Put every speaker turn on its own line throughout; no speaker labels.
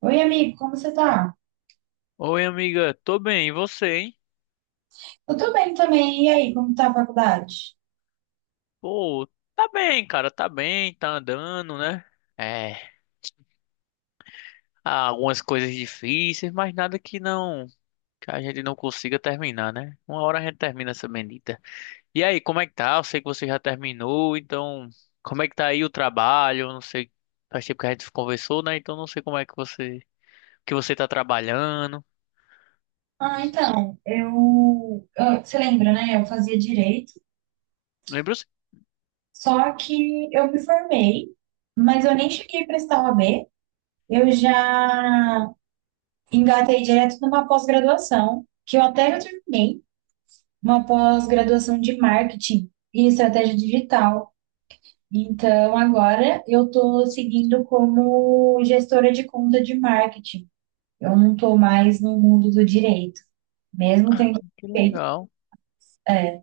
Oi, amigo, como você tá?
Oi, amiga, tô bem, e você, hein?
Eu tô bem também. E aí, como tá a faculdade?
Pô, tá bem, cara, tá bem, tá andando, né? É, há algumas coisas difíceis, mas nada que não, que a gente não consiga terminar, né? Uma hora a gente termina essa bendita. E aí, como é que tá? Eu sei que você já terminou, então, como é que tá aí o trabalho? Eu não sei, faz tempo que a gente conversou, né? Então não sei como é que você tá trabalhando.
Ah, então, você lembra, né? Eu fazia direito,
Lembro sim,
só que eu me formei, mas eu nem cheguei a prestar OAB. Eu já engatei direto numa pós-graduação, que eu até já terminei, uma pós-graduação de marketing e estratégia digital. Então, agora eu tô seguindo como gestora de conta de marketing. Eu não estou mais no mundo do direito, mesmo tendo
que
feito.
legal.
É,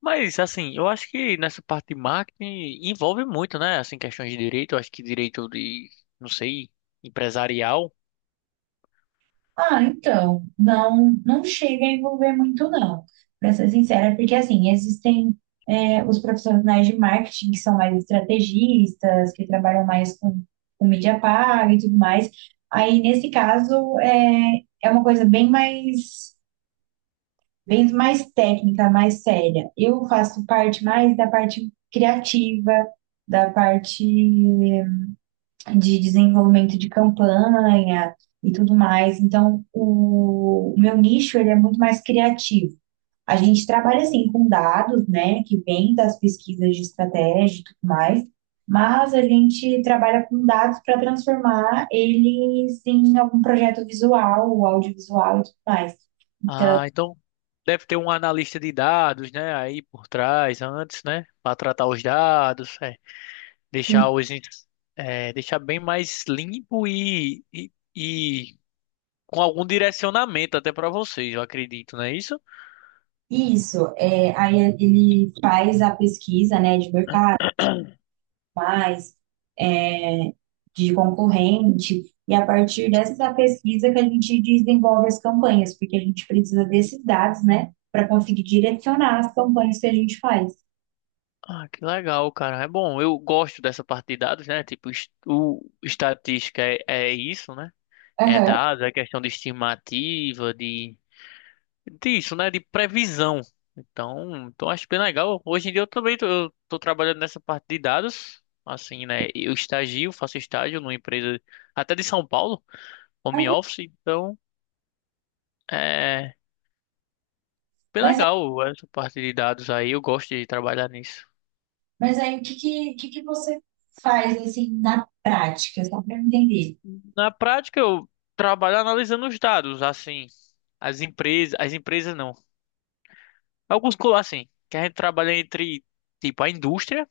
Mas, assim, eu acho que nessa parte de marketing envolve muito, né? Assim, questões de direito, eu acho que direito de, não sei, empresarial.
então, não, não chega a envolver muito, não, para ser sincera, porque assim, existem os profissionais de marketing que são mais estrategistas, que trabalham mais com mídia paga e tudo mais. Aí, nesse caso, é uma coisa bem mais técnica, mais séria. Eu faço parte mais da parte criativa, da parte de desenvolvimento de campanha e tudo mais. Então, o meu nicho ele é muito mais criativo. A gente trabalha assim com dados, né, que vem das pesquisas de estratégia e tudo mais, mas a gente trabalha com dados para transformar eles em algum projeto visual, ou audiovisual e tudo mais.
Ah, então deve ter um analista de dados, né? Aí por trás, antes, né? Para tratar os dados, é, deixar os, ins- é, deixar bem mais limpo e com algum direcionamento até para vocês, eu acredito, não é isso?
E isso, é, aí ele faz a pesquisa, né, de mercado, mais de concorrente, e a partir dessa pesquisa que a gente desenvolve as campanhas, porque a gente precisa desses dados, né, para conseguir direcionar as campanhas que a gente faz.
Ah, que legal, cara. É bom, eu gosto dessa parte de dados, né? O estatística é isso, né? É
Aham.
dado, a questão de né, de previsão. Então, então acho bem legal. Hoje em dia eu tô trabalhando nessa parte de dados, assim, né? Eu estagio, faço estágio numa empresa até de São Paulo, home office, então é bem
Mas,
legal essa parte de dados aí, eu gosto de trabalhar nisso.
mas aí o que, que você faz assim na prática, só para eu entender?
Na prática eu trabalho analisando os dados, assim, as empresas não. Alguns colar assim, que a gente trabalha entre tipo a indústria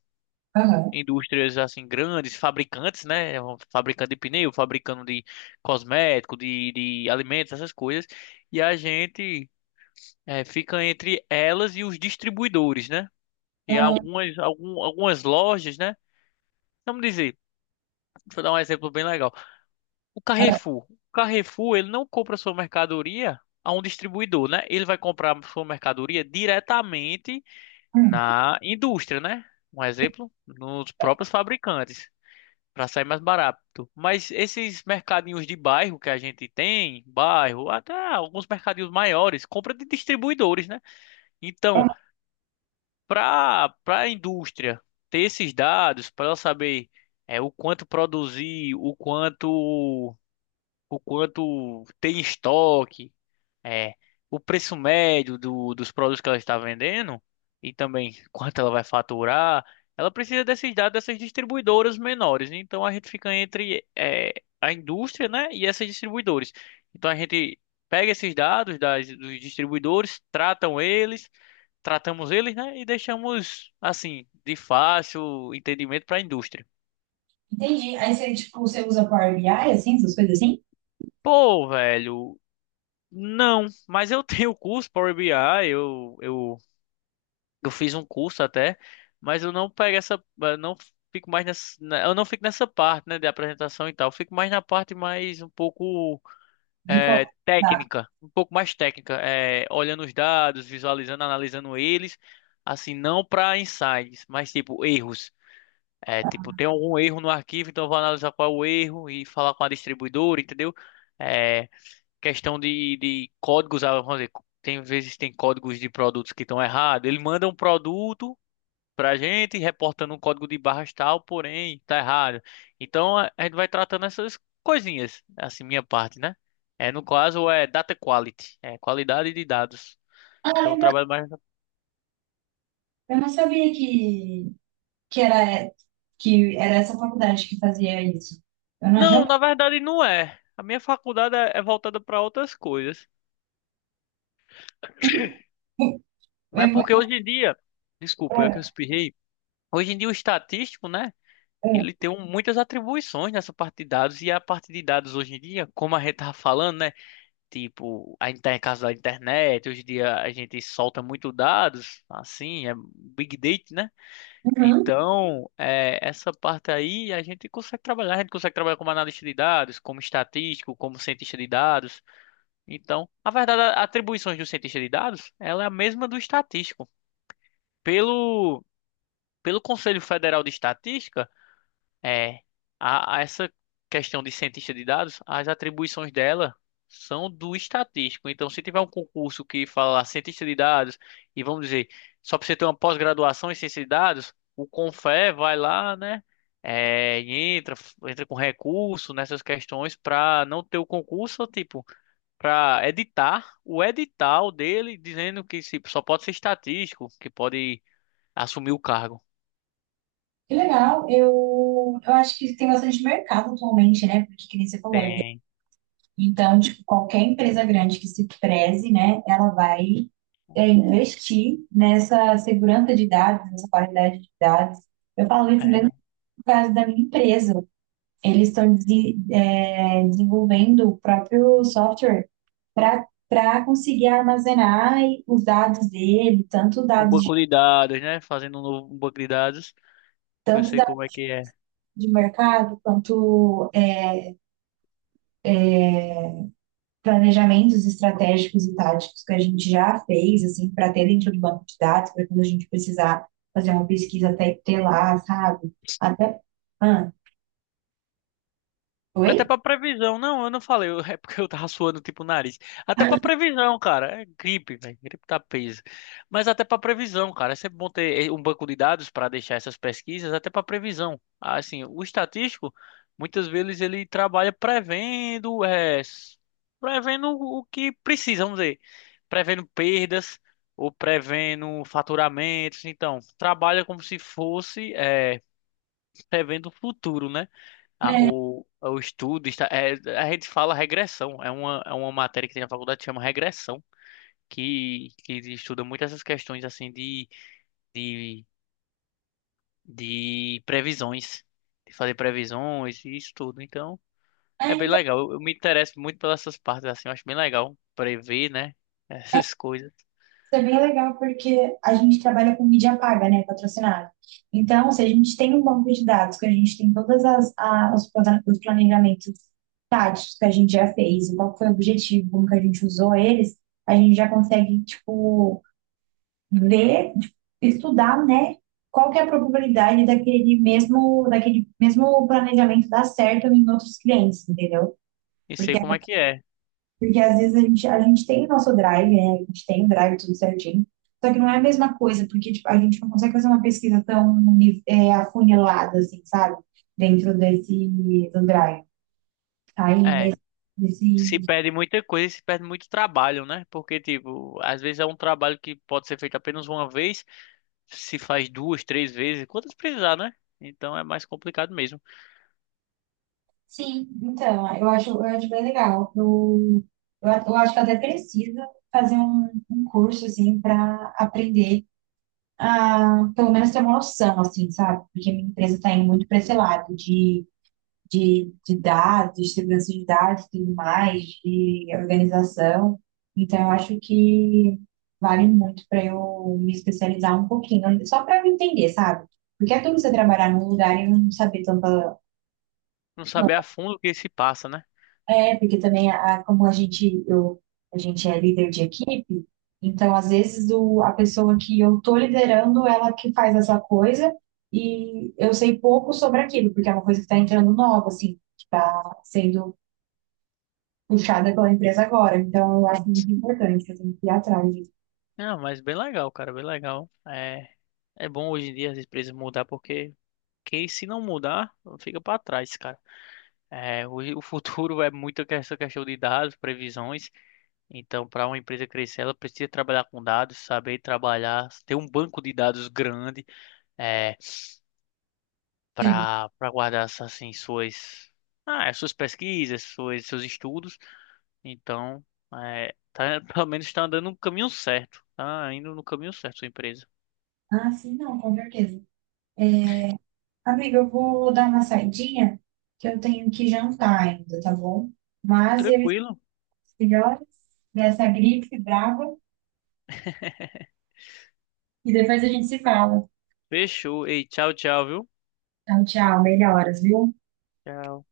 Aham.
indústrias assim grandes, fabricantes, né? Fabricando de pneu, fabricando de cosmético, de, de alimentos, essas coisas. E a gente fica entre elas e os distribuidores, né? E
Aham,
algumas lojas, né? Vamos dizer, deixa eu dar um exemplo bem legal. O
aham,
Carrefour. O Carrefour, ele não compra sua mercadoria a um distribuidor, né? Ele vai comprar sua mercadoria diretamente
hum.
na indústria, né? Um exemplo, nos próprios fabricantes, para sair mais barato. Mas esses mercadinhos de bairro que a gente tem, bairro, até alguns mercadinhos maiores, compra de distribuidores, né? Então, para a indústria ter esses dados, para ela saber o quanto produzir, o quanto tem em estoque, é, o preço médio dos produtos que ela está vendendo e também quanto ela vai faturar, ela precisa desses dados dessas distribuidoras menores. Então a gente fica entre a indústria, né, e essas distribuidoras. Então a gente pega esses dados dos distribuidores, tratamos eles, né, e deixamos assim de fácil entendimento para a indústria.
Entendi. Aí você, tipo, você usa Power BI, assim, essas coisas assim?
Pô, velho, não. Mas eu tenho o curso Power BI, eu eu Eu fiz um curso até, mas eu não fico mais eu não fico nessa parte, né, de apresentação e tal. Eu fico mais na parte mais um pouco
De
é,
colocar.
técnica, um pouco mais técnica, é, olhando os dados, visualizando, analisando eles, assim, não para insights, mas tipo erros. É, tipo, tem algum erro no arquivo, então eu vou analisar qual é o erro e falar com a distribuidora, entendeu? É, questão de códigos, ah, vamos dizer, tem vezes tem códigos de produtos que estão errados. Ele manda um produto pra gente, reportando um código de barras tal, porém tá errado. Então a gente vai tratando essas coisinhas, assim, minha parte, né? É, no caso é data quality, é qualidade de dados.
Ah,
Então eu
legal.
trabalho mais.
Eu não sabia que, era, que era essa faculdade que fazia isso. Eu não
Não,
realmente.
na verdade não é. A minha faculdade é voltada para outras coisas. Mas é porque
eu-
hoje em dia, desculpa, eu
é,
espirrei. Hoje em dia o estatístico, né?
é.
Muitas atribuições nessa parte de dados e a parte de dados hoje em dia, como a gente tá falando, né? Tipo, a gente tá em casa da internet, hoje em dia a gente solta muito dados, assim, é big data, né?
Uhum.
Então, é, essa parte aí a gente consegue trabalhar como analista de dados, como estatístico, como cientista de dados. Então, na verdade, atribuições do cientista de dados, ela é a mesma do estatístico. Pelo, pelo Conselho Federal de Estatística, é, a essa questão de cientista de dados, as atribuições dela são do estatístico. Então, se tiver um concurso que fala cientista de dados, e vamos dizer, só para você ter uma pós-graduação em ciência de dados, o Confé vai lá, né? É, e entra, entra com recurso nessas questões para não ter o concurso, tipo, para editar o edital dele, dizendo que se- só pode ser estatístico, que pode assumir o cargo.
Que legal. Eu acho que tem bastante mercado atualmente, né? Porque, que nem você falou, é.
Tem.
Então, tipo, qualquer empresa grande que se preze, né, ela vai investir nessa segurança de dados, nessa qualidade de dados. Eu falo isso mesmo no caso da minha empresa. Eles estão desenvolvendo o próprio software para conseguir armazenar os dados dele,
Um banco de dados, né? Fazendo um novo um banco de dados. Eu
tanto
sei como é
dados
que é.
de mercado quanto planejamentos estratégicos e táticos que a gente já fez, assim, para ter dentro do banco de dados, para quando a gente precisar fazer uma pesquisa até ter lá, sabe? Até. Ah,
Até
oi?
pra previsão. Não, eu não falei. É porque eu tava suando tipo o nariz. Até pra previsão, cara. É gripe, velho. Gripe tá peso. Mas até pra previsão, cara. É sempre bom ter um banco de dados pra deixar essas pesquisas, até pra previsão. Ah, assim, o estatístico, muitas vezes ele trabalha prevendo o que precisa, vamos dizer. Prevendo perdas ou prevendo faturamentos. Então, trabalha como se fosse, é, prevendo o futuro, né?
É,
O estudo a gente fala regressão, é uma matéria que tem na faculdade que chama regressão, que estuda muito essas questões de, de previsões, de fazer previsões e isso tudo. Então, é bem
então,
legal. Eu me interesso muito pelas essas partes assim, eu acho bem legal prever, né, essas coisas
isso é bem legal porque a gente trabalha com mídia paga, né, patrocinada. Então, se a gente tem um banco de dados, que a gente tem todas os os planejamentos táticos que a gente já fez, e qual foi o objetivo, como que a gente usou eles, a gente já consegue, tipo, ver, estudar, né, qual que é a probabilidade daquele mesmo planejamento dar certo em outros clientes, entendeu?
e
Porque,
sei como é que é.
porque às vezes a gente tem o nosso drive, né, a gente tem o drive tudo certinho, só que não é a mesma coisa, porque tipo, a gente não consegue fazer uma pesquisa tão afunilada, assim, sabe? Dentro desse do drive. Aí,
É, se
nesse.
perde muita coisa, e se perde muito trabalho, né? Porque tipo, às vezes é um trabalho que pode ser feito apenas uma vez, se faz duas, três vezes, quantas precisar, né? Então é mais complicado mesmo.
Sim, então, eu acho bem legal. Eu acho que eu até preciso fazer um curso, assim, para aprender a, pelo menos, ter uma noção, assim, sabe? Porque minha empresa está indo muito para esse lado de dados, de segurança de dados e tudo mais, de organização. Então, eu acho que vale muito para eu me especializar um pouquinho, só para eu entender, sabe? Porque é tudo você trabalhar num lugar e não saber tanto.
Não saber a fundo o que se passa, né?
É, porque também como a gente, eu, a gente é líder de equipe, então às vezes a pessoa que eu tô liderando, ela que faz essa coisa e eu sei pouco sobre aquilo, porque é uma coisa que está entrando nova, assim, que está sendo puxada pela empresa agora. Então eu acho muito importante, que eu tenho que ir atrás disso.
Não, mas bem legal, cara, bem legal. É, é bom hoje em dia as empresas mudar, porque quem se não mudar, fica para trás, cara. É, hoje o futuro é muito essa questão de dados, previsões. Então, para uma empresa crescer, ela precisa trabalhar com dados, saber trabalhar, ter um banco de dados grande, é,
Sim.
para guardar assim suas suas pesquisas, seus estudos. Então, é, tá, pelo menos está andando no caminho certo. Tá indo no caminho certo, sua empresa.
Ah, sim, não, com certeza. Amiga, eu vou dar uma saidinha, que eu tenho que jantar ainda, tá bom? Mas eu estou
Tranquilo.
melhor dessa gripe brava. E depois a gente se fala.
Fechou. Ei, tchau, tchau, viu?
Então, tchau, melhoras, viu?
Tchau.